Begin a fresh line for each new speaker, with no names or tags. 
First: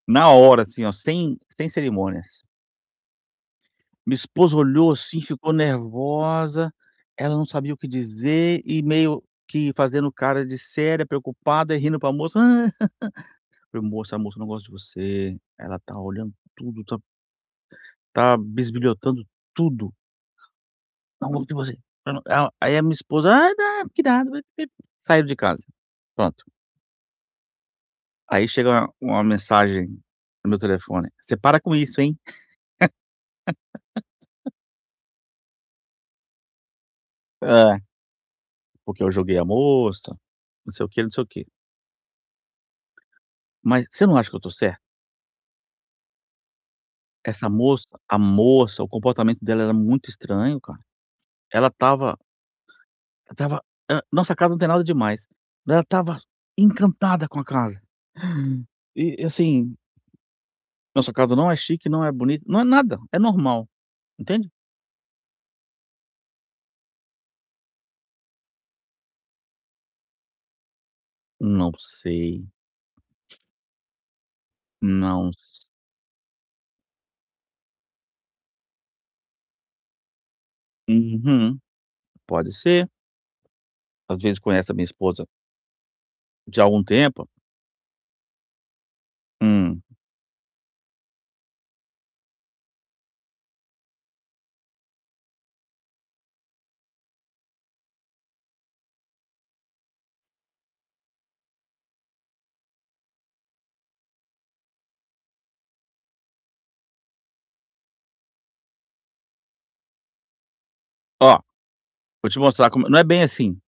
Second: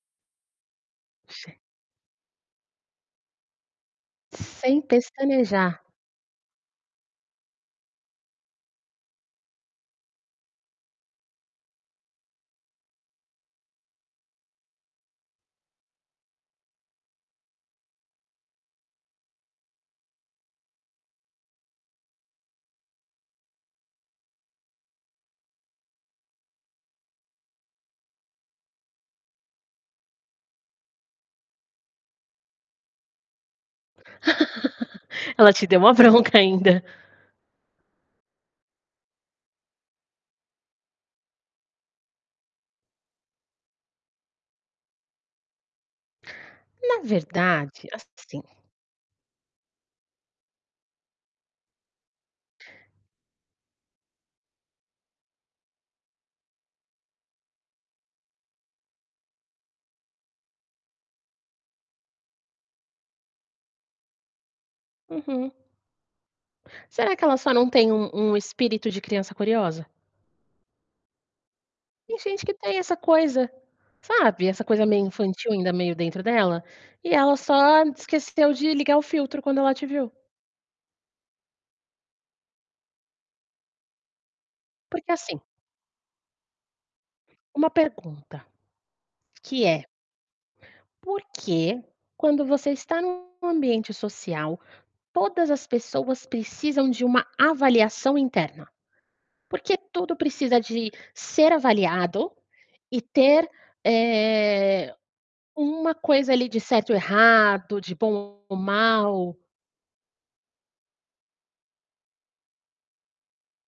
Na hora, assim, ó, sem sem cerimônias. Minha esposa
Sem
olhou assim, ficou
pestanejar.
nervosa, ela não sabia o que dizer e meio que. fazendo cara de séria, preocupada e rindo para moça. Falei: "Amor, essa moça não gosta de você, ela tá olhando tudo, tá tá bisbilhotando tudo."." [unintelligible] não não ela" Aí a minha esposa: "Ai, não! Que" [unintelligible] Saíram de casa, pronto. Aí chega uma uma mensagem no meu telefone: "Você para com isso, hein?"
Ela te deu uma bronca ainda.
É. Porque eu joguei a moça, não sei o quê, não sei o quê. Mas você não acha que eu estou certo?
Na
Essa moça,
verdade,
a
assim
moça, o comportamento dela era muito estranho, cara. Ela estava ela estava ah, nossa casa não tem nada demais, mas ela estava encantada com a casa. E e assim nossa casa não é chique, não é bonita, não é nada, é normal, entende.
Uhum. Será que ela só não tem um um "espírito de criança curiosa"?
Não
Tem gente
sei.
que tem essa coisa, sabe, essa coisa meio
Não
infantil
s
ainda meio dentro dela, e ela só esqueceu de ligar o filtro quando ela te viu.
Uhum. Pode ser. Às vezes conhece a minha
Porque,
esposa
assim
de algum tempo.
Uma pergunta, que
Hum.
é Por que, quando você está num ambiente social, todas as pessoas precisam de uma avaliação interna? Porque tudo precisa de ser avaliado e ter, eh, uma coisa ali de certo e errado, de bom ou mal?
Ó, vou te mostrar como não é bem assim.